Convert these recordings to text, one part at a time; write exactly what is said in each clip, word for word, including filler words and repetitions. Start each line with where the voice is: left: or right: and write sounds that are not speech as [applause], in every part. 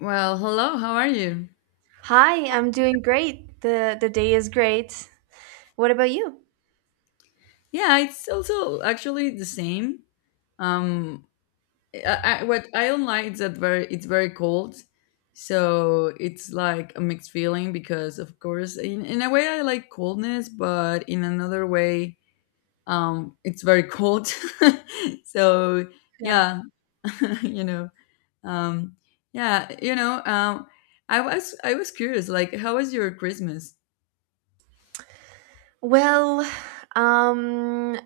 left: Well, hello, how are you?
right: Hi, I'm doing great. The the day is great. What about you?
left: Yeah, it's also actually the same. Um, I, I, what I don't like is that very it's very cold, so it's like a mixed feeling because of course in, in a way I like coldness, but in another way, um, it's very cold. [laughs] So
right: Yeah.
left: yeah, [laughs] you know, um, yeah, you know, um, I was I was curious, like, how was your Christmas?
right: Well, um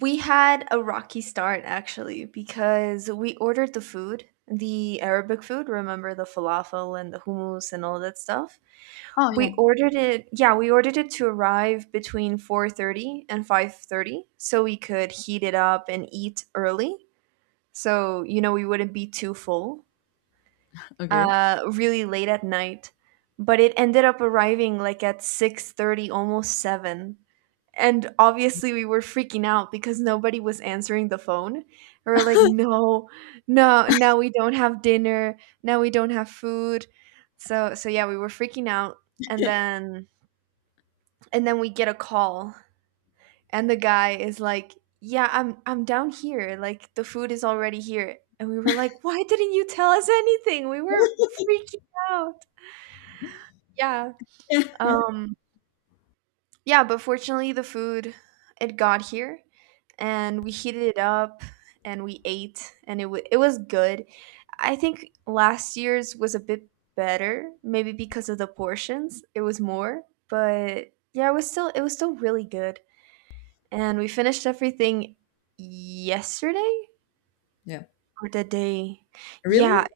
right: we had a rocky start actually because we ordered the food, the Arabic food, remember the falafel and the hummus and all that stuff?
left: Oh
right: We
left: yeah.
right: ordered it, yeah, we ordered it to arrive between four thirty and five thirty so we could heat it up and eat early. So, you know, we wouldn't be too full,
left: Okay.
right: uh, really late at night, but it ended up arriving like at six thirty, almost seven. And obviously we were freaking out because nobody was answering the phone. We we're like,
left: [laughs]
right: "No, no, now we don't have dinner. Now we don't have food." So so yeah, we were freaking out and then and then we get a call and the guy is like, "Yeah, I'm I'm down here. Like the food is already here." And we were like, "Why didn't you tell us anything? We were freaking out." Yeah, um, yeah, but fortunately the food it got here and we heated it up and we ate and it wa it was good. I think last year's was a bit better, maybe because of the portions. It was more, but yeah, it was still it was still really good. And we finished everything yesterday
left: Yeah.
right: or the day. Yeah,
left: Really?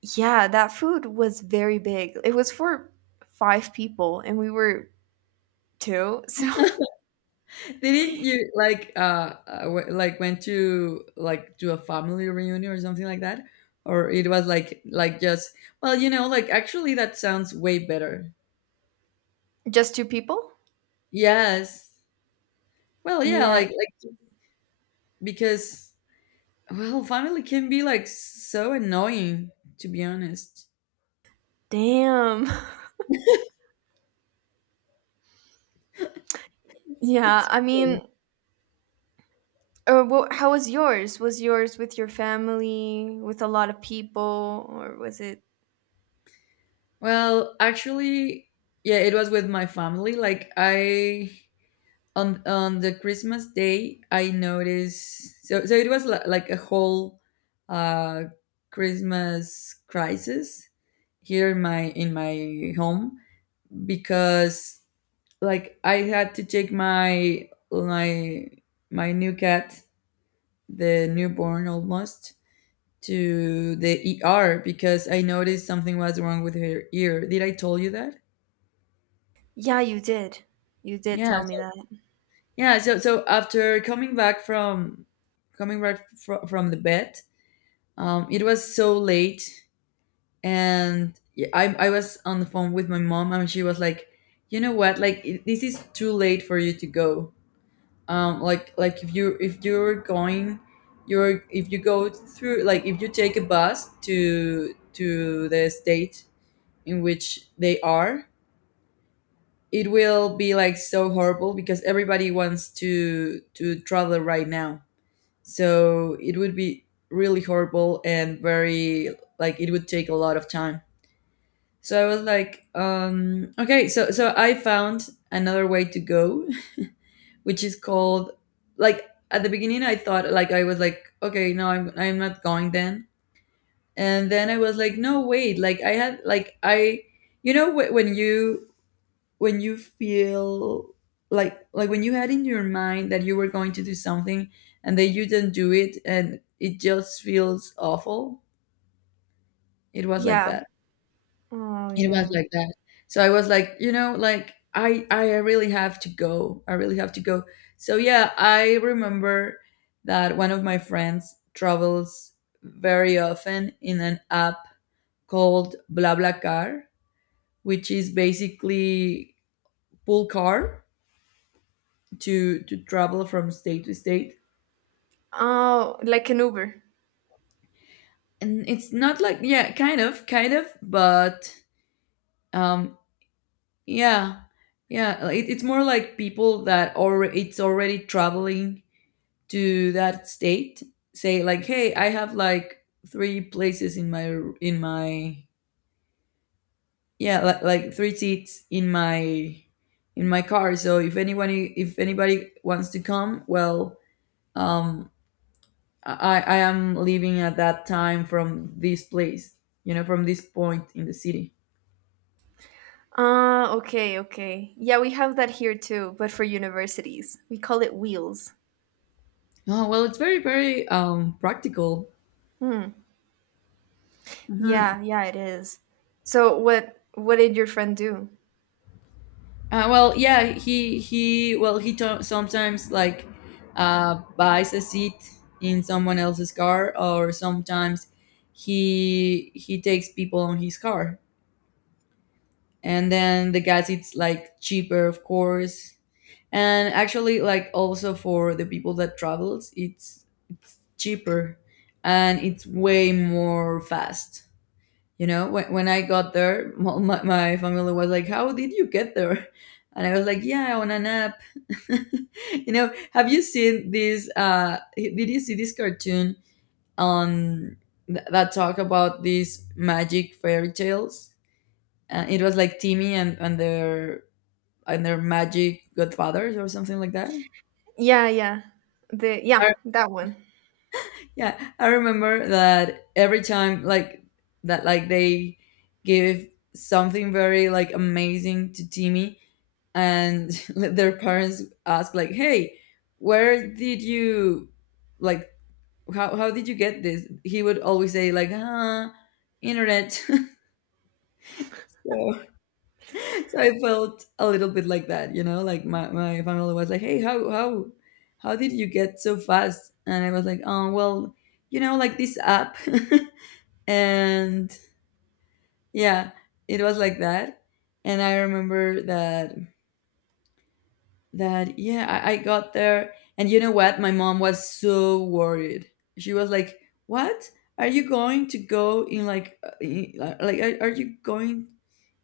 right: yeah, that food was very big. It was for five people and we were two, so [laughs]
left: Didn't you like, uh uh, w- like went to like do a family reunion or something like that? Or it was like, like just, well, you know, like, actually that sounds way better.
right: Just two people?
left: Yes. Well, yeah,
right: Yeah,
left: like, like because, well, family can be like so annoying, to be honest.
right: damn. [laughs] Yeah,
left: It's
right: I
left: real.
right: mean, uh, wha how was yours? Was yours with your family, with a lot of people, or was it?
left: Well, actually, yeah, it was with my family. Like I, on on the Christmas day, I noticed. So so it was li- like a whole uh, Christmas crisis here in my in my home because, like, I had to take my my my new cat, the newborn almost, to the E R because I noticed something was wrong with her ear. Did I tell you that?
right: Yeah, you did. You did
left: Yeah.
right: tell me
left: So,
right: that.
left: yeah. So so after coming back from coming back fr- from the vet. Um, it was so late, and yeah, I I was on the phone with my mom, and she was like, "You know what? Like, it- this is too late for you to go. Um, like, like if you if you're going, you're if you go through, like, if you take a bus to to the state in which they are." It will be like so horrible because everybody wants to to travel right now. So it would be really horrible, and very, like, it would take a lot of time. So I was like, um, okay, so so I found another way to go, [laughs] which is called, like, at the beginning I thought, like, I was like, okay, no, I'm I'm not going then. And then I was like, no, wait, like, I had, like, I, you know, wh- when you when you feel like, like when you had in your mind that you were going to do something, and then you didn't do it, and it just feels awful. It was like
right: Yeah.
left: that.
right: Oh,
left: It was
right: yeah.
left: like that. So I was like, you know, like, i i really have to go, I really have to go. So yeah, I remember that one of my friends travels very often in an app called blablacar, which is basically pool car to to travel from state to state.
right: Oh, like an Uber.
left: And it's not like, yeah, kind of, kind of but um yeah yeah it, it's more like people that already it's already traveling to that state. Say like, hey, I have, like, three places in my in my, yeah, like, like three seats in my in my car. So if anyone if anybody wants to come, well, um I, I am living at that time from this place, you know, from this point in the city.
right: Ah, okay, okay. Yeah, we have that here too, but for universities. We call it wheels.
left: Oh, well, it's very very, um, practical.
right: Hmm.
left: Mhm.
right: Yeah, yeah, it is. So what what did your friend do?
left: Uh, well, yeah, he he well, he to- sometimes, like, uh, buys a seat in someone else's car, or sometimes he he takes people on his car, and then the gas, it's like cheaper, of course. And actually, like, also for the people that travels, it's cheaper and it's way more fast. You know, when, when I got there, [laughs] mo- my, my family was like, "How did you get there?" [laughs] And I was like, "Yeah, on an app." [laughs] You know, have you seen this? Uh, did you see this cartoon, on th- that talk about these magic fairy tales? Uh, it was like Timmy, and, and their and their magic godfathers or something like that.
right: Yeah, yeah. The yeah, that one.
left: Yeah, I remember that every time, like, that like they give something very, like, amazing to Timmy, and [laughs] their parents ask, like, "Hey, where did you, like, how how, did you get this?" He would always say, like, "Huh, internet." [laughs] So, so I felt a little bit like that, you know, like my my family was like, "Hey, how how how did you get so fast?" And I was like, "Oh, well, you know, like, this app." [laughs] And yeah, it was like that. And I remember that that, yeah, I, I got there. And you know what? My mom was so worried. She was like, "What, are you going to go in, like, uh, in- uh, like, are, are you going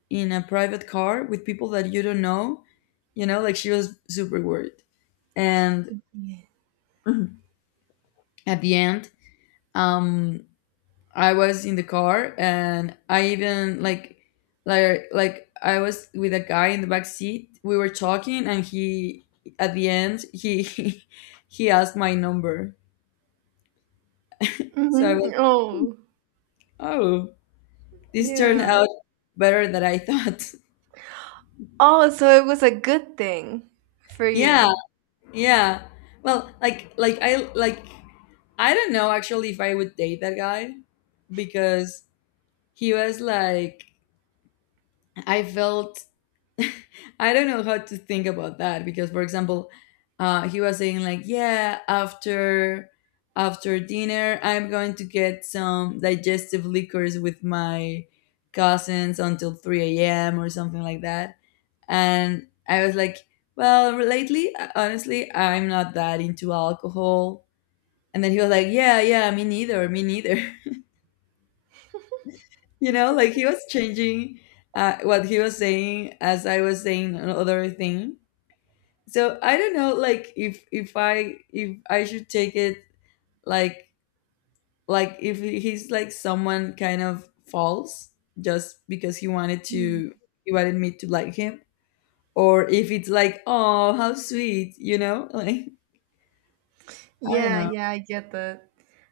left: in a private car with people that you don't know?" You know, like, she was super worried. And
right: Yeah.
left: [clears throat] at the end, um I was in the car, and I even, like, like like I was with a guy in the back seat. We were talking, and he at the end, he [laughs] he asked my number. So I
right: Mhm.
left: was
right: Oh,
left: like, oh, this turned
right: yeah.
left: out better than I thought.
right: Oh, so it was a good thing for
left: [laughs] Yeah,
right: you.
left: yeah. Well, like, like I like I don't know, actually, if I would date that guy, because he was like, I felt, [laughs] I don't know how to think about that, because, for example, uh, he was saying like, "Yeah, after after dinner, I'm going to get some digestive liquors with my cousins until three a m or something like that." And I was like, "Well, lately, honestly, I'm not that into alcohol." And then he was like, "Yeah, yeah, me neither, me neither." [laughs] You know, like, he was changing, uh, what he was saying as I was saying another thing. So I don't know, like, if if i if i should take it, like, like if he's like someone kind of false just because he wanted
right: Mm.
left: to he wanted me to like him, or if it's like, oh, how sweet, you know? [laughs] Like, I don't
right: Yeah,
left: know.
right: yeah, I get that.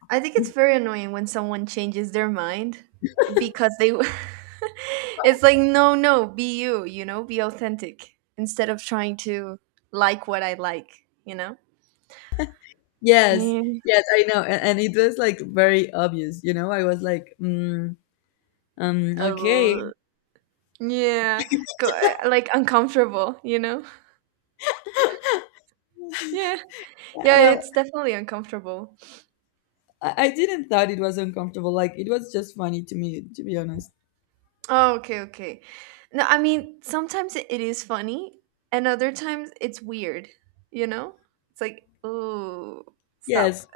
right: I think it's very annoying when someone changes their mind because they [laughs] it's like no, no, be you, you know, be authentic instead of trying to like what I like, you know?
left: Yes.
right: Yeah.
left: Yes, I know. And, and it was like very obvious, you know? I was like, mm, um
right: A
left: okay.
right: l- Yeah. Go, uh, like uncomfortable, you know? [laughs]
left: [laughs]
right: Yeah. Yeah,
left: Well,
right: it's definitely uncomfortable.
left: i I didn't thought it was uncomfortable, like it was just funny to me, to be honest.
right: Oh, okay, okay. No, I mean, sometimes it it is funny, and other times it's weird, you know? It's like, oh, stop.
left: Yes.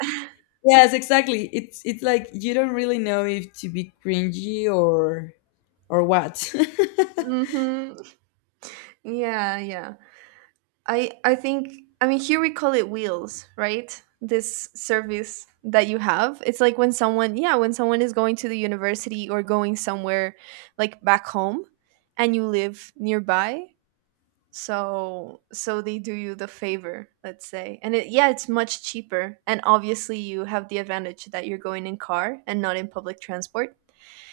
left: Yes, exactly. It's it's like you don't really know if to be cringy, or or what. [laughs]
right: Hmm. Yeah, yeah. I I think I mean here we call it wheels, right? This service that you have. It's like when someone, yeah, when someone is going to the university or going somewhere like back home and you live nearby, so so they do you the favor, let's say, and it, yeah, it's much cheaper, and obviously you have the advantage that you're going in car and not in public transport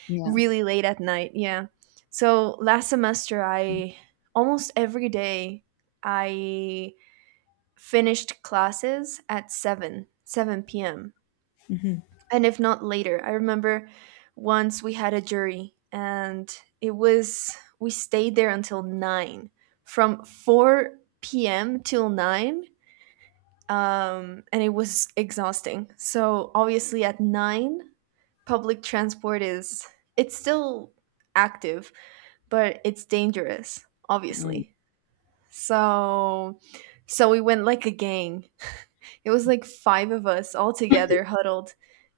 left: Yes.
right: really late at night, yeah. So last semester I, almost every day, I finished classes at 7 7 p.m.,
left: Mhm.
right: and if not later, I remember once we had a jury and it was we stayed there until nine, from four p.m. till nine, um, and it was exhausting, so obviously at nine public transport is it's still active, but it's dangerous
left: Mm.
right: obviously. So so we went like a gang. [laughs] It was like five of us all together huddled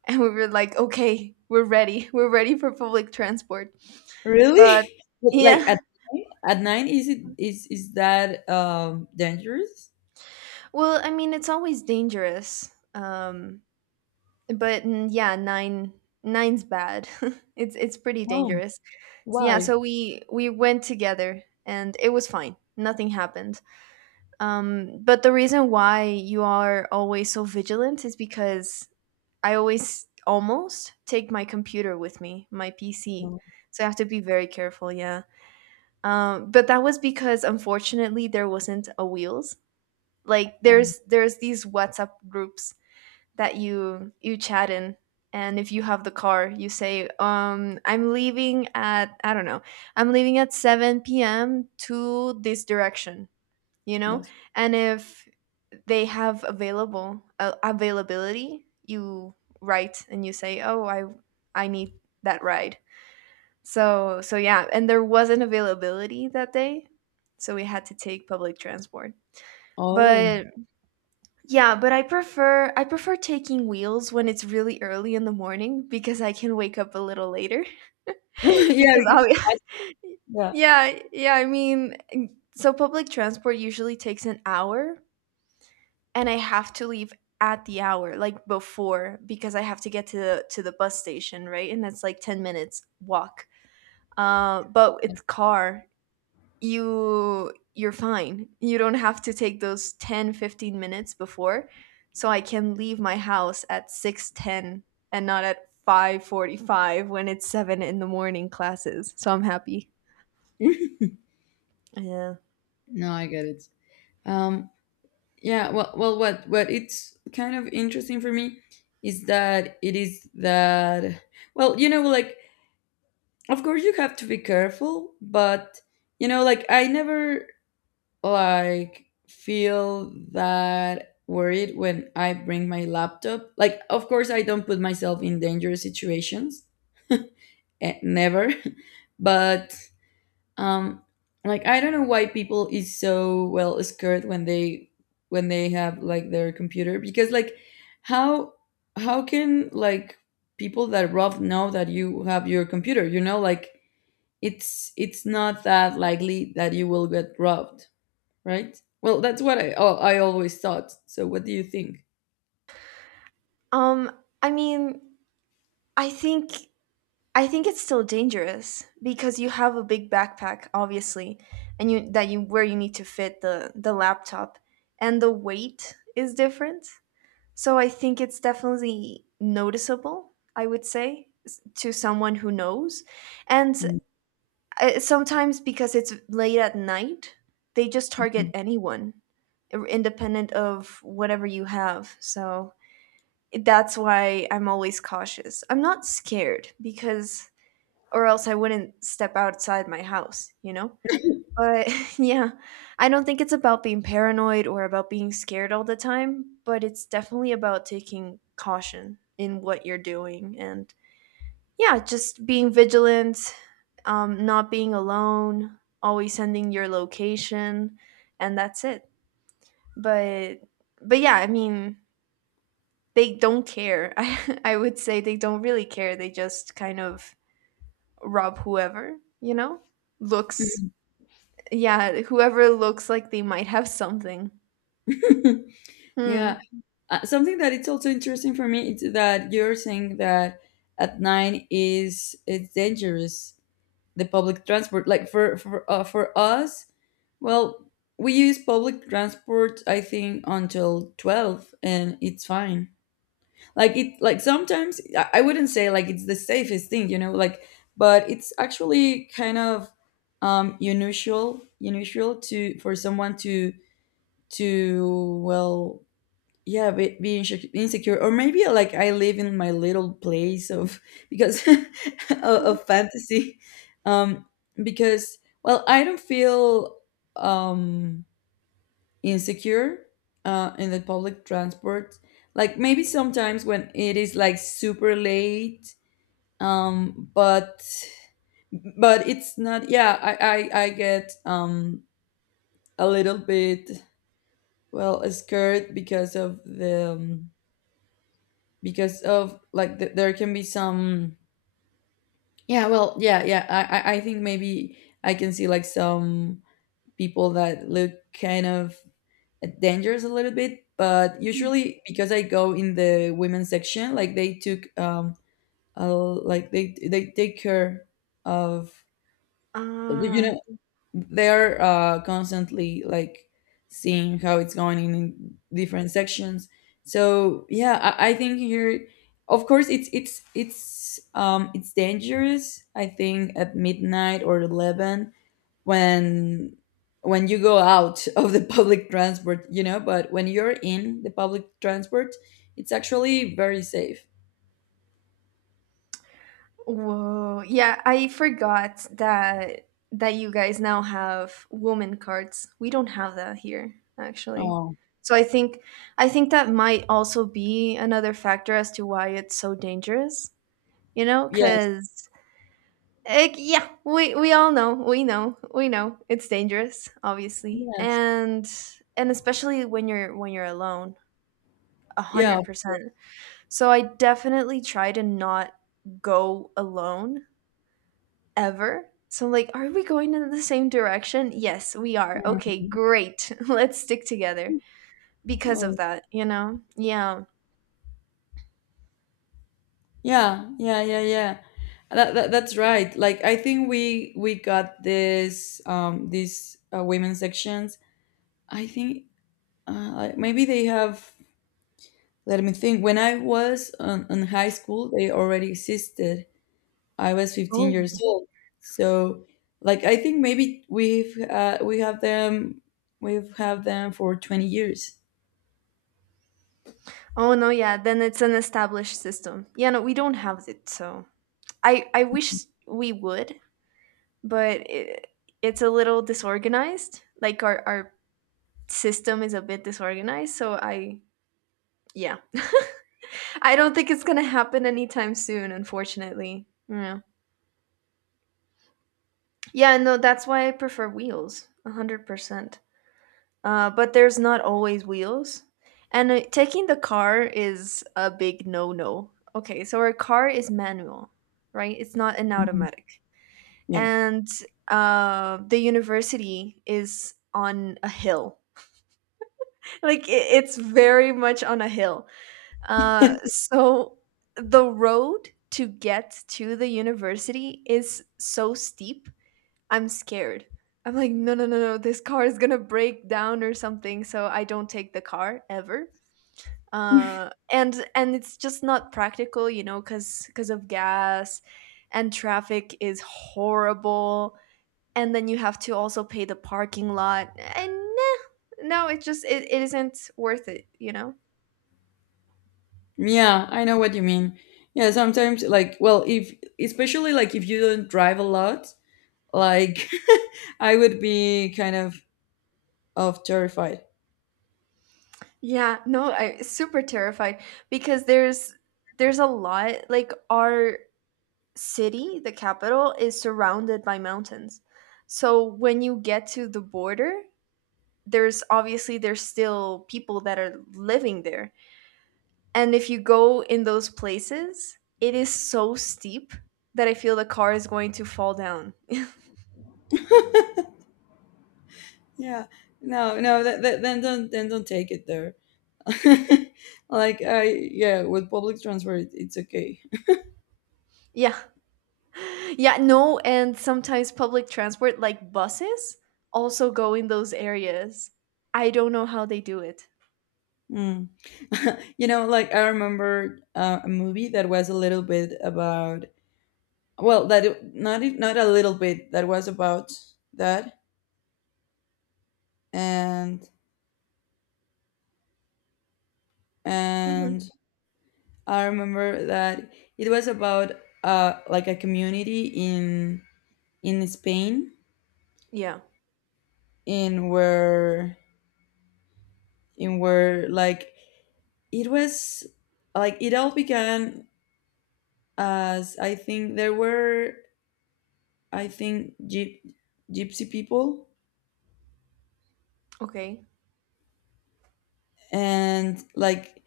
right: and we were like, "Okay, we're ready. [laughs] We're ready for public transport." But
left: Really? But, like,
right: yeah.
left: at
right: [laughs]
left: nine, at nine, is it is is that um dangerous?
right: Well, I mean, it's always dangerous. Um but mm, yeah, 9 nine's bad. [laughs] it's it's pretty
left: Oh.
right: dangerous. Yeah, so
left: Why?
right: we we went together and it was fine. Nothing happened. Um, but the reason why you are always so vigilant is because I always almost take my computer with me, my P C.
left: Oh.
right: So I have to be very careful, yeah. Um, but that was because unfortunately there wasn't a wheels. Like
left: Um,
right: there's there's these WhatsApp groups that you you chat in, and if you have the car, you say, um, I'm leaving at, I don't know, I'm leaving at seven p m to this direction, you know?
left: yes.
right: And if they have available uh, availability, you write and you say, oh, i i need that ride. So so yeah, and there wasn't availability that day, so we had to take public transport.
left: Oh,
right: But
left: [laughs]
right: yeah, but i prefer i prefer taking wheels when it's really early in the morning because I can wake up a little later,
left: yeah,
right: [laughs] because
left: because
right: I'll
left: it's
right: be,
left: fast.
right: [laughs]
left: Yeah.
right: yeah, yeah, I mean, so public transport usually takes an hour and I have to leave at the hour, like before, because I have to get to the to the bus station, right? And that's like ten minutes walk. Uh, but with car, you you're fine. You don't have to take those ten fifteen minutes before. So I can leave my house at six ten and not at five forty five when it's seven in the morning classes. So I'm happy.
left: Yes.
right: Yeah.
left: [laughs] No, I get it. Um, yeah. Well, well, what what it's kind of interesting for me is that, it is that well, you know, like, of course you have to be careful, but you know, like, I never, like, feel that worried when I bring my laptop. Like, of course I don't put myself in dangerous situations, eh, never. [laughs] But um like, I don't know why people is so, well, scared when they when they have, like, their computer. Because, like, how how can, like, people that rob know that you have your computer? You know, like, it's it's not that likely that you will get robbed, right? Well, that's what I, oh, I always thought. So, what do you think?
right: Um, I mean, I think I think it's still dangerous because you have a big backpack, obviously, and you that you where you need to fit the the laptop, and the weight is different. So I think it's definitely noticeable. I would say s- to someone who knows, and
left: Mhm.
right: uh, sometimes because it's late at night, they just target anyone, ir- independent of whatever you have. So that's why I'm always cautious. I'm not scared, because or else I wouldn't step outside my house, you know? But [laughs] yeah, I don't think it's about being paranoid or about being scared all the time, but it's definitely about taking caution in what you're doing and, yeah, just being vigilant, um, not being alone, always sending your location, and that's it. But but yeah, I mean, they don't care. [laughs] I I would say they don't really care. They just kind of rob whoever, you know? Looks
left: Mhm.
right: Yeah, whoever looks like they might have something.
left: [laughs] Yeah,
right: Hmm.
left: uh, something that it's also interesting for me is that you're saying that at nine is it's dangerous, the public transport. Like, for for uh, for us, well, we use public transport, I think, until twelve, and it's fine. Like, it like sometimes, i I wouldn't say like it's the safest thing, you know, like, but it's actually kind of um unusual unusual to for someone to, to well, yeah, be, be inse- insecure, or maybe, like, I live in my little place of [laughs] because [laughs] of, of fantasy. um because, well, I don't feel, um insecure, uh, in the public transport. Like, maybe sometimes when it is like super late, um, but but it's not. Yeah, I I, I get, um a little bit, well, scared because of the um, because of, like, th there can be some. Yeah, well, yeah, yeah. I I I think maybe I can see like some people that look kind of dangerous a little bit, but usually, because I go in the women's section, like, they took, um a, like, they they take care of, you
right: Ah,
left: know, they're uh constantly, like, seeing how it's going in different sections. So yeah, i, I think here, of course, it's it's it's um it's dangerous, I think, at midnight or eleven, when when you go out [laughs] of the public transport, you know? But when you're in the public transport, it's actually very safe.
right: whoa. Yeah, I forgot that that you guys now have woman cards. We don't have that here, actually.
left: Oh.
right: So I think I think that might also be another factor as to why it's so dangerous, you know,
left: Yes.
right: cuz yeah, we we all know, we know, we know it's dangerous, obviously.
left: Yes.
right: And and especially when you're when you're alone, a
left: Yeah.
right: a hundred percent. So I definitely try to not go alone ever. So I'm like, are we going in the same direction? Yes, we are. Okay,
left: Mhm.
right: great. [laughs] Let's stick together because of
left: Oh,
right: that, you know? Yeah.
left: yeah. Yeah, yeah, yeah. That, that, that's right. Like, I think we we got this, um these uh, women's sections. I think, uh, like, maybe they have, let me think, when I was on, on high school, they already existed. I was fifteen
right: Oh,
left: years old. So, like, I think maybe we've uh, we have them we've had them for twenty years.
right: oh no, yeah, then it's an established system. Yeah, no, we don't have it, so I I wish we would, but it, it's a little disorganized. Like our our system is a bit disorganized, so I, yeah, I don't think it's gonna happen anytime soon, unfortunately. Yeah. Yeah, no, that's why I prefer wheels, a hundred percent. Uh, but there's not always wheels, and uh, taking the car is a big no-no. Okay, so our car is manual, right? It's not an
left: Mhm.
right: automatic,
left: Yeah,
right: and uh, the university is on a hill. [laughs] Like it, it's very much on a hill. Uh, so the road to get to the university is so steep. I'm scared. I'm like, no, no, no, no. This car is gonna break down or something. So I don't take the car ever. Uh, and and it's just not practical, you know, cause because of gas, and traffic is horrible. And then you have to also pay the parking lot. And nah, no, it just it, it isn't worth it, you know.
left: yeah, I know what you mean. Yeah, sometimes like, well, if especially like if you don't drive a lot, like [laughs] I would be kind of of terrified.
right: Yeah, no, I super terrified because there's there's a lot, like, our city, the capital, is surrounded by mountains. So when you get to the border, there's obviously, there's still people that are living there. And if you go in those places, it is so steep that I feel the car is going to fall down. [laughs]
left: Yeah, no, no, that, that, then don't then don't take it there. [laughs] like, I yeah, with public transport, it's okay.
right: Yeah, yeah, no, and sometimes public transport like buses also go in those areas. I don't know how they do it.
left: Mm. [laughs] you know, like I remember uh, a movie that was a little bit about well, that it- not e- not a little bit that was about that, and
right: Hmm.
left: and I remember that it was about uh like a community in in Spain
right: Yeah.
left: in where in where like it was like it all began as I think there were I think gyp gypsy people
right: Okay.
left: and like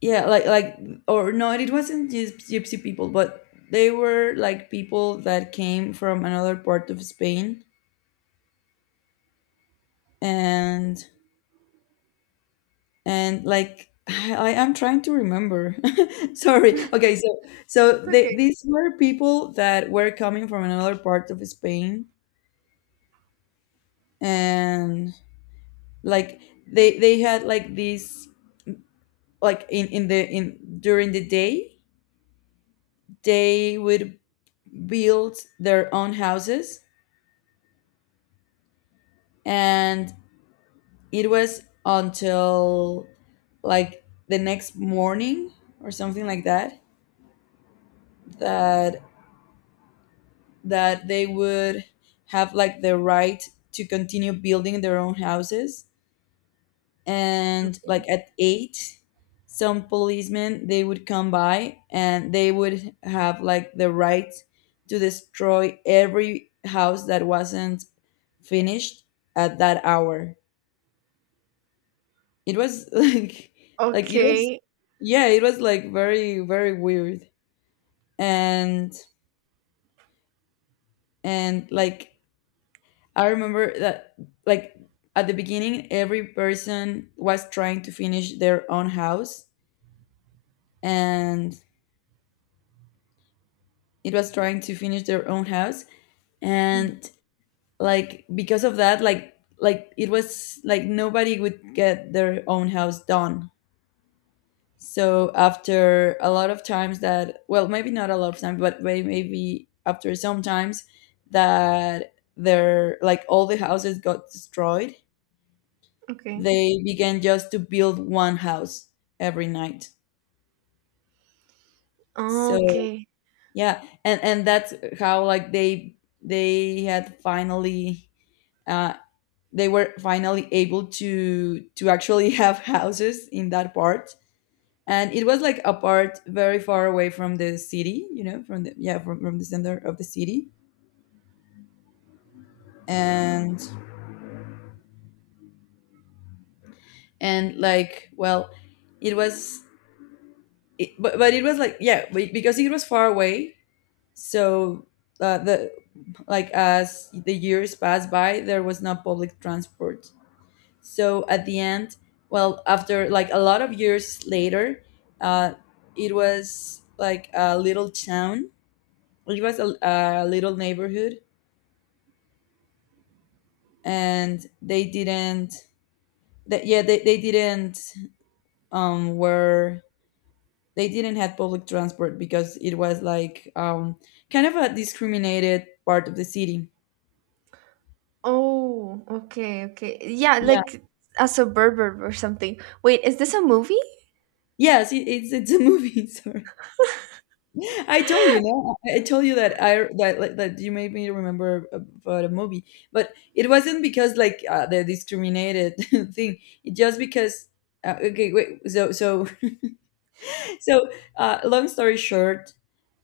left: yeah like like or no it wasn't just gypsy people, but they were like people that came from another part of Spain. And and like [sighs] I am trying to remember. [laughs] Sorry. Okay, so so
right: It's
left: they,
right: okay.
left: these were people that were coming from another part of Spain. And like they they had like these like in in the in during the day, they would build their own houses. And it was until like the next morning or something like that, that that they would have like the right to continue building their own houses.
right: It's
left: And
right: okay.
left: like at eight, some policemen they would come by and they would have like the right to destroy every house that wasn't finished at that hour. It was [laughs] like like it was
right: Okay.
left: yeah, it was like very very weird. and and like I remember that like at the beginning, every person was trying to finish their own house, and it was trying to finish their own house.
right: Mm.
left: And like because of that, like like it was like nobody would get their own house done. So after a lot of times that, well, maybe not a lot of times but may- maybe after some times that their like all the houses got destroyed,
right: Okay.
left: they began just to build one house every night. So
right: Okay.
left: yeah, and and that's how like they they had finally uh, they were finally able to to actually [laughs] have houses in that part. And it was like apart, very far away from the city, you know, from the yeah from, from the center of the city. and and like, well, it was it, but, but it was like yeah be- because it was far away. So uh, the like as the years passed by, there was no public transport. So at the end, well, after like a lot of years later, uh, it was like a little town, it was a, a little neighborhood. And they didn't that yeah they, they didn't um were they didn't have public transport because it was like um kind of a discriminated part of the city.
right: Oh, okay, okay. Yeah,
left: Yeah,
right: like a suburban or something. Wait, is this a movie?
left: yes it, it's it's a movie. [laughs] Sorry. I told you, no, I I told you that I that like, that you made me remember about a movie, but it wasn't because like uh, the discriminated [laughs] thing. It just because uh, okay, wait, so so so uh, long story short.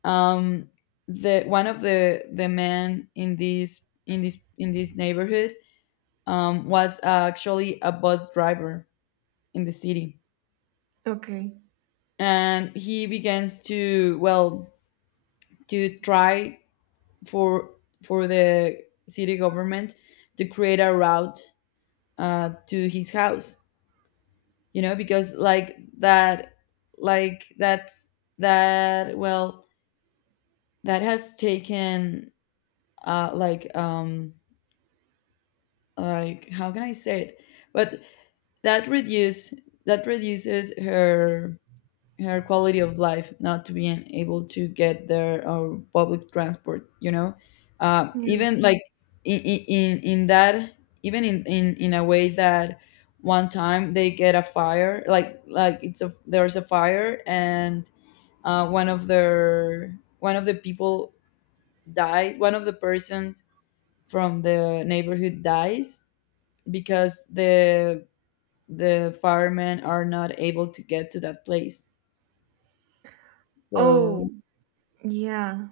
left: um, the one of the the men in this in this in this neighborhood um, was actually a bus driver in the city.
right: Okay.
left: And he begins to, well, to try for for the city government to create a route uh, to his house, you know, because like that like that's that, well, that has taken uh, like um, like how can I say it? But that reduce that reduces her her quality of life, not to being able to get their uh public transport. You know, uh,
right: Yeah.
left: even like in in in that even in, in in a way that one time they get a fire like like it's a there's a fire. And uh, one of their one of the people died, one of the persons from the neighborhood dies because the the firemen are not able to get to that place. So
right: Oh, yeah.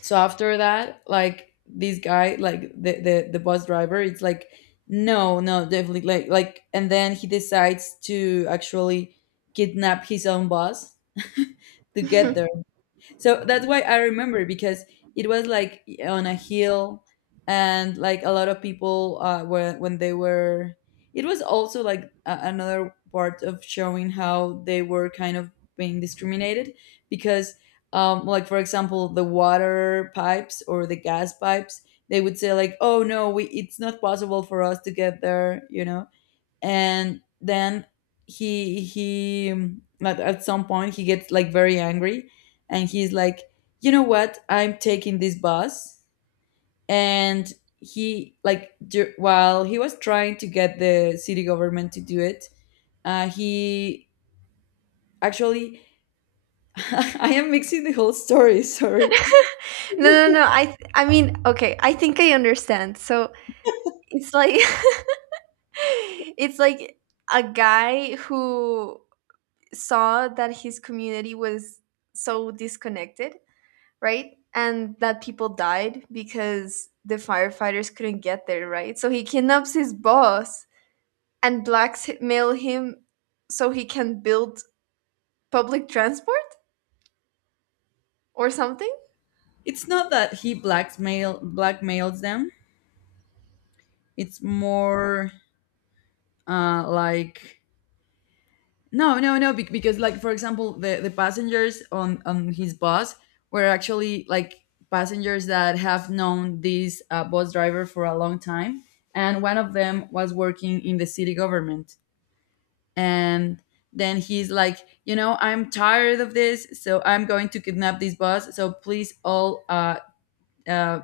left: so after that, like this guy, like the the, the bus driver, it's like no, no, definitely like like and then he decides to actually kidnap his own boss [laughs] to
right: [laughs]
left: get.
right: No,
left: So that's why I remember, because it was like on a hill and like a lot of people uh were when they were, it was also like a- another part of showing how they were kind of being discriminated, because um like for example, the water pipes or the gas pipes, they would say like, oh no, we, it's not possible for us to get there, you know. And then he he um, at, at some point he gets like very angry and he's like, you know what, I'm taking this bus. And he like dur- while he was trying to get the city government to do it, uh, he actually [laughs] I am mixing the whole story. [laughs] Sorry.
right: no, no. I th- I mean, okay, I think I understand. So, it's like [laughs] it's like a guy who saw that his community was so disconnected, right? And that people died because the firefighters couldn't get there, right? So he kidnaps his boss and blackmail him so he can build public transport or something?
left: It's not that he blackmail blackmails them. It's more uh, like no, no, no, bec- because like for example, the the passengers on on his bus were actually like passengers that have known this uh, bus driver for a long time, and one of them was working in the city government. And then he's like, you know, I'm tired of this, so I'm going to kidnap this bus. So please all uh, uh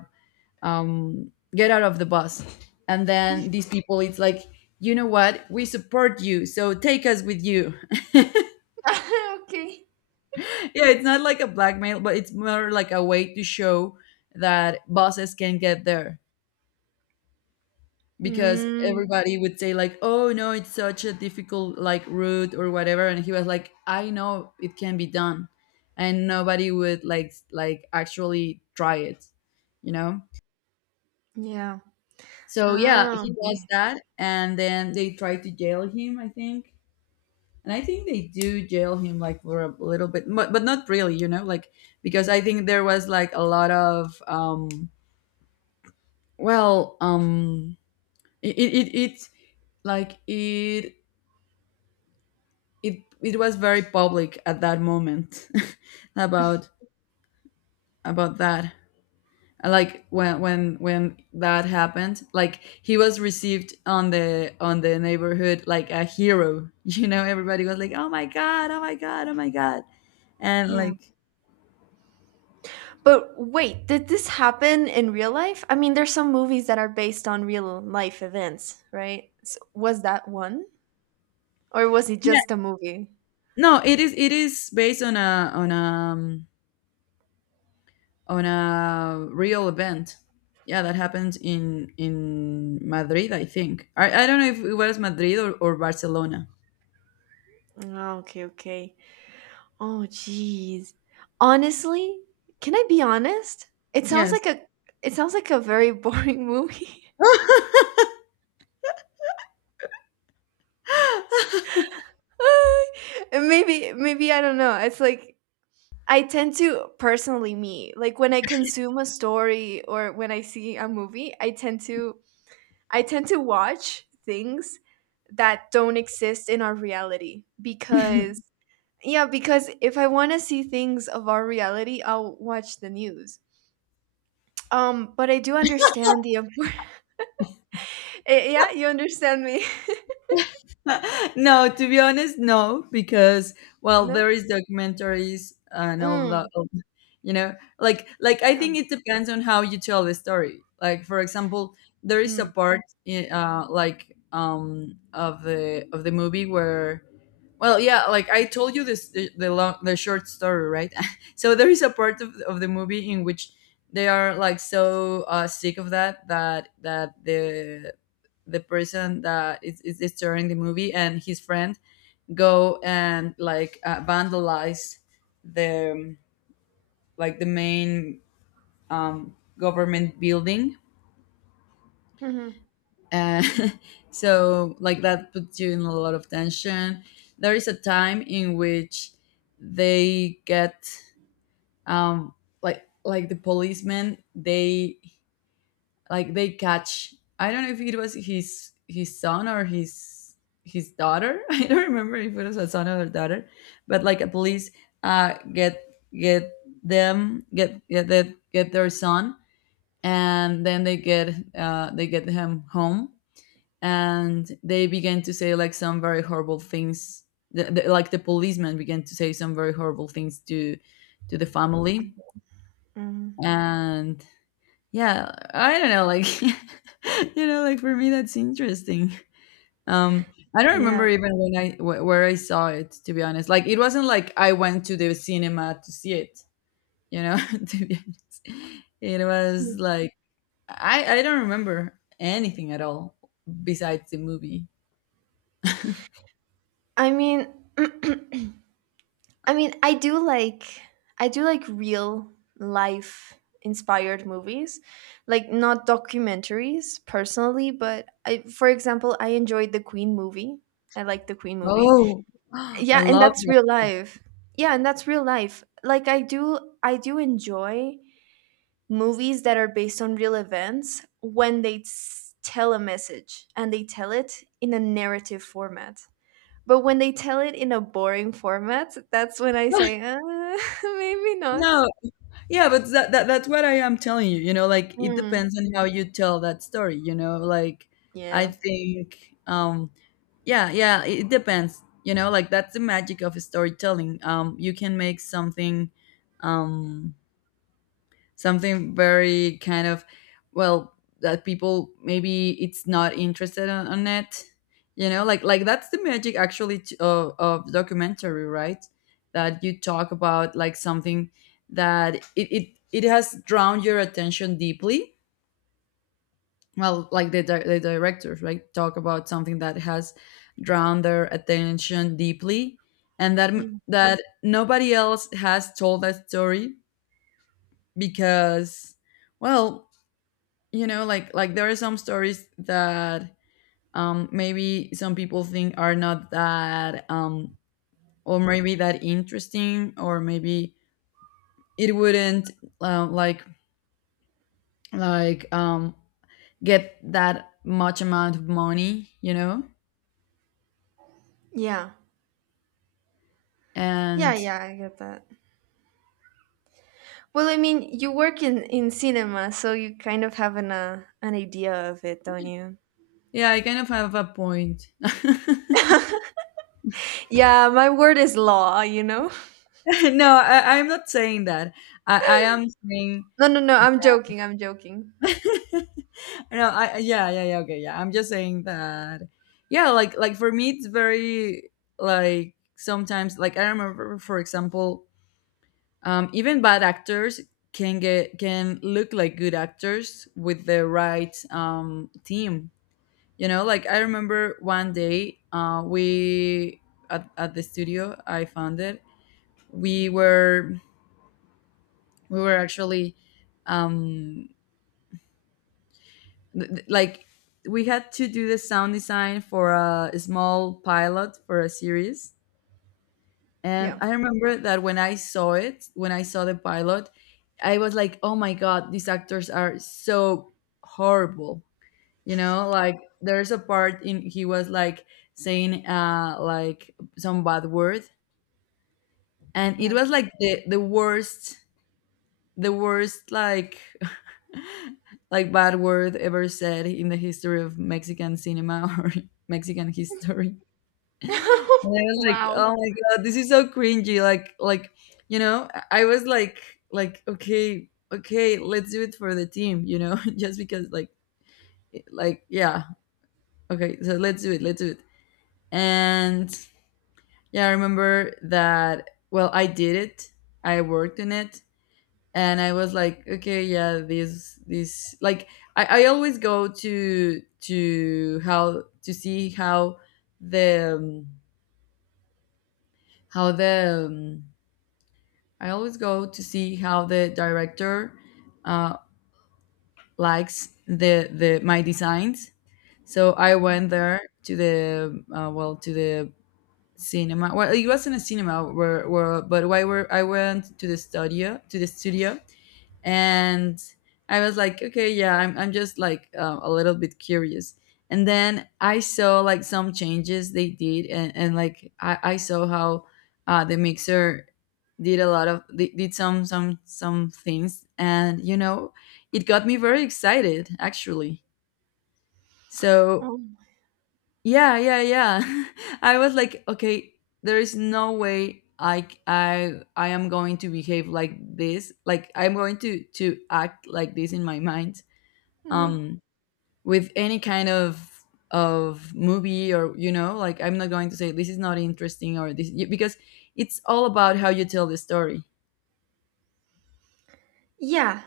left: um get out of the bus. And then these people, it's like, you know what, we support you, so take us with you.
right: [laughs] Okay.
left: Yeah, it's not like a blackmail, but it's more like a way to show that bosses can get there, because
right: Mm,
left: everybody would say like, "Oh no, it's such a difficult like route or whatever," and he was like, "I know it can be done," and nobody would like like actually try it, you know.
right: yeah.
left: So yeah,
right: Ah,
left: he does
right: okay.
left: that, and then they try to jail him, I think. And I think they do jail him like for a little bit, but, but not really, you know, like because I think there was like a lot of um well, um, it it it, it like it it it was very public at that moment [laughs] about about that. Uh, Like when when when that happened, like he was received on the on the neighborhood like a hero. [laughs] You know, everybody was like, "Oh my god! Oh my god! Oh my god!" And
right: Yeah.
left: like,
right: But wait, did this happen in real life? I mean, there's some movies that are based on real life events, right? So was that one? Or was it
left: yeah,
right: just a movie?
left: no, it is it is based on a on a um, on a real event. Yeah, that happened in in Madrid, I think. I, I don't know if it was Madrid or, or Barcelona.
right: Ah, okay, okay. Oh, jeez. Honestly, can I be honest? It sounds
left: Yes.
right: like a it sounds like a very boring [laughs] movie. [laughs] And maybe maybe I don't know. It's like I tend to personally me like when I consume a story or when I see a movie, I tend to I tend to watch things that don't exist in our reality because yeah, because if I want to see things of our reality, I'll watch the news. Um, but I do understand the import. [laughs] Eh, yeah, you understand me. [laughs]
left: [laughs] No, to be honest, no, because well,
right: No?
left: there is documentaries and all that.
right: Mm,
left: all- You know, like like I
right: yeah.
left: think it depends on how you tell the story. Like for example, there is a
right: Mm.
left: part in, uh, like um of the of the movie where, well, yeah, like I told you this the, the long the short story, right? [laughs] So there is a part of, of the movie in which they are like so uh, sick of that that that the the person that is, is, is touring the movie and his friend go and like uh, vandalize the um, like the main um, government building.
right: Hmm.
left: Uh, [laughs] so like that puts you in a lot of tension. There is a time in which they get um like like the policemen they like they catch, I don't know if it was his his son or his his daughter. [laughs] I don't remember if it was a son or a daughter, but like a police uh get get them get get, the, get their son. And then they get uh they get him home, and they began to say like some very horrible things. the, the, like the policeman began to say some very horrible things to to the family.
right: Mm.
left: And yeah, I don't know, like [laughs] you know, like for me that's interesting. um I don't
right: Yeah.
left: remember even when i wh- where I saw it, to be honest. Like it wasn't like I went to the cinema to see it, you know. [laughs] To be honest, it was like i I don't remember anything at all besides the movie.
right: I mean, [clears throat] I mean, I do like I do like real life inspired movies, like not documentaries personally, but I, for example, I enjoyed the Queen movie. I like the Queen movie.
left: Oh, [gasps] I
right: Yeah, and
left: love
right: that's
left: that.
right: real life. Yeah, and that's real life. Like I do I do enjoy movies that are based on real events when they s- tell a message and they tell it in a narrative format. But when they tell it in a boring format, that's when I say,
left: [laughs]
right: "Uh, [laughs] maybe not."
left: No, yeah, but that, that that's what I am telling you. You know, like it
right: Mm,
left: depends on how you tell that story. You know, like I
right: yeah.
left: think, um, yeah, yeah, it, it depends. You know, like that's the magic of storytelling. Um, you can make something, um, something very kind of well that people maybe it's not interested on, on it. you know like like that's the magic actually t- of, of documentary, right? That you talk about like something that it, it it has drawn your attention deeply. Well like the, di- the directors, right, talk about something that has drawn their attention deeply. And that
right: Y-
left: that nobody else has told that story because, well you know, like like there are some stories that, um maybe some people think are not that, um or maybe that interesting, or maybe it wouldn't, uh, like like um get that much amount of money, you know.
right: Yeah. Yeah,
left: And
right: yeah, I get that. Well, I mean, you work in in cinema, so you kind of have an uh, an idea of it, don't you?
left: yeah, I kind of have a point. [laughs] [laughs]
right: Yeah, my word is law, you know? [laughs]
left: No, I, I'm not saying that. I, I am saying.
right: No, no, no, I'm joking. I'm joking.
left: [laughs] No, I, yeah, yeah, yeah, okay, yeah. I'm just saying that, yeah, like like for me it's very, like sometimes, like I remember for example, um even bad actors can get can look like good actors with the right um team. You know, like I remember one day uh we at, at the studio I found it, we were we were actually, um th- th- like we had to do the sound design for a small pilot for a series. And
right: Yeah.
left: I remember that when I saw it, when I saw the pilot, I was like, oh my god, these actors are so horrible. You know, like there's a part in, he was like saying, uh like some bad word, and it
right: Yeah.
left: was like the the worst the worst, like [laughs] like bad word ever said in the history of Mexican cinema, [laughs] or Mexican history. And I
right: [laughs]
left: was like,
right: Wow.
left: oh my god, this is so cringy. Like like you know, I I was like, like okay, okay, let's do it for the team, you know, [laughs] just because like like yeah, okay, so let's do it, let's do it. And yeah, I remember that, well, I did it. I worked on it and I was like, okay, yeah, this, this, like I, I always go to to how to see how the um, how the um, I always go to see how the director, uh, likes the the my designs. So I went there to the, uh, well to the cinema. Well, it wasn't a cinema where where but why were I went to the studio, to the studio and I was like, okay, yeah, I'm, I'm just like, uh, a little bit curious. And then I saw like some changes they did, and, and like I, I saw how, uh, the mixer did a lot of, did did some some some things. And you know, it got me very excited actually. So
right: Oh.
left: yeah, yeah, yeah. [laughs] I was like, okay, there is no way I I I am going to behave like this. Like I'm going to to act like this in my mind.
right: Mhm.
left: Um with any kind of of movie, or you know, like I'm not going to say this is not interesting or this, because it's all about how you tell the story.
right: Yeah.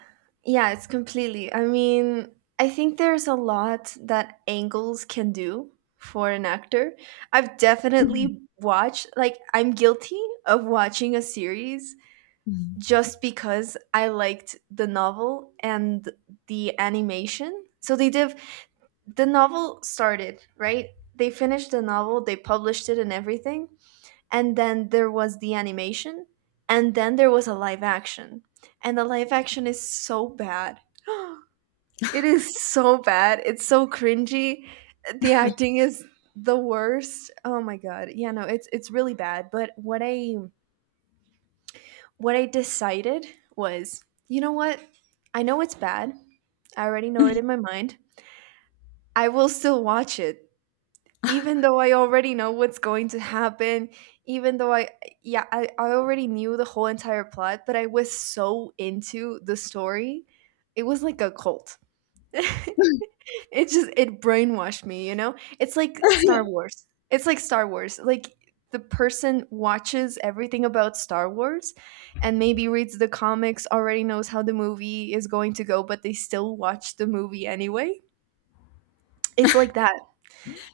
right: Yeah, it's completely. I mean, I think there's a lot that angles can do for an actor. I've definitely watched, like, I'm guilty of watching a series
left: Mhm.
right: just because I liked the novel and the animation. So they did, the novel started, right? They finished the novel, they published it and everything, and then there was the animation, and then there was a live action, and the live action is so bad. [gasps] It is so bad, it's so cringy. The acting is the worst. Oh my god. Yeah, no, it's it's really bad. But what i what i decided was, you know what, I know it's bad. I already know it in my mind. I will still watch it, even
left: [laughs]
right: though I already know what's going to happen, even though I, yeah, I, I already knew the whole entire plot, but I was so into the story. It was like a cult. [laughs] It just, it brainwashed me, you know? It's like Star Wars. It's like Star Wars. Like, the person watches everything about Star Wars and maybe reads the comics, already knows how the movie is going to go, but they still watch the movie anyway. It's like that.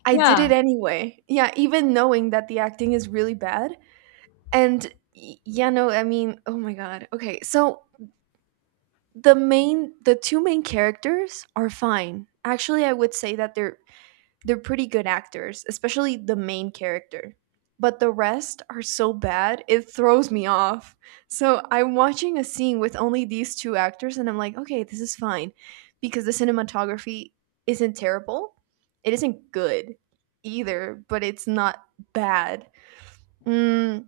right: I did
left: Yeah.
right: it anyway. Yeah, even knowing that the acting is really bad. And y- yeah, no, I mean, oh my god. Okay, so the main the two main characters are fine. Actually, I would say that they're they're pretty good actors, especially the main character. But the rest are so bad, it throws me off. So I'm watching a scene with only these two actors, and I'm like, okay, this is fine. Because the cinematography isn't terrible. It isn't good either, but it's not bad. Mm,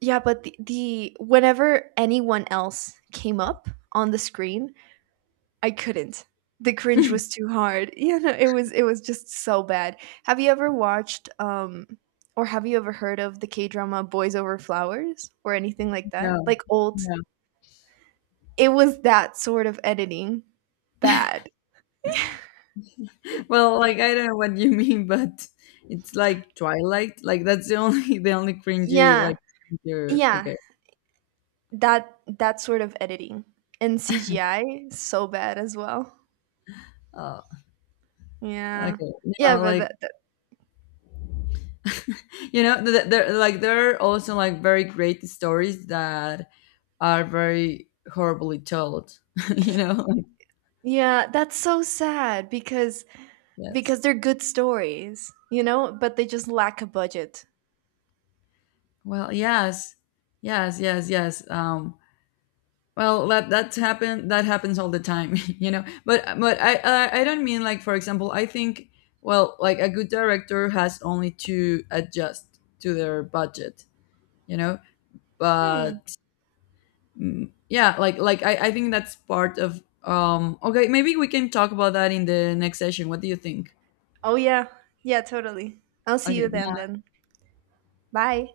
right: yeah, but the, the whenever anyone else came up on the screen, I couldn't. The cringe was
left: [laughs]
right: too hard. [laughs] You know, it was it was just so bad. Have you ever watched um or have you ever heard of the K-drama Boys Over Flowers or anything like that?
left: No.
right: Like old,
left: No.
right: it was that sort of editing. Bad.
left: Well, like I don't know what you [laughs] mean, but it's like Twilight. Like that's the only [laughs] the only cringy
right: Yeah.
left: like. You
right: Yeah.
left: okay.
right: That that sort of editing. And C G I so bad as well.
left: Uh,
right: Yeah.
left: okay.
right: Yeah,
left: Yeah,
right: but
left: like
right: that, that
left: you know, th- th- there like there are also like very great stories that are very horribly told, [laughs] you know. Like,
right: yeah, that's so sad because
left: yes.
right: because they're good stories, you know, but they just lack a budget.
left: Well, yes, yes, yes, yes. Um, well, that that's happened. That happens all the time, [laughs] you know. But but I, I I don't mean like for example. I think, well, like a good director has only to adjust to their budget, you know.
right: Hmm.
left: But mm, yeah, like like I I think that's part of um. Okay, maybe we can talk about that in the next session. What do you think?
right: Oh yeah. Yeah, totally. I'll see
left: Okay,
right: you then then. Bye.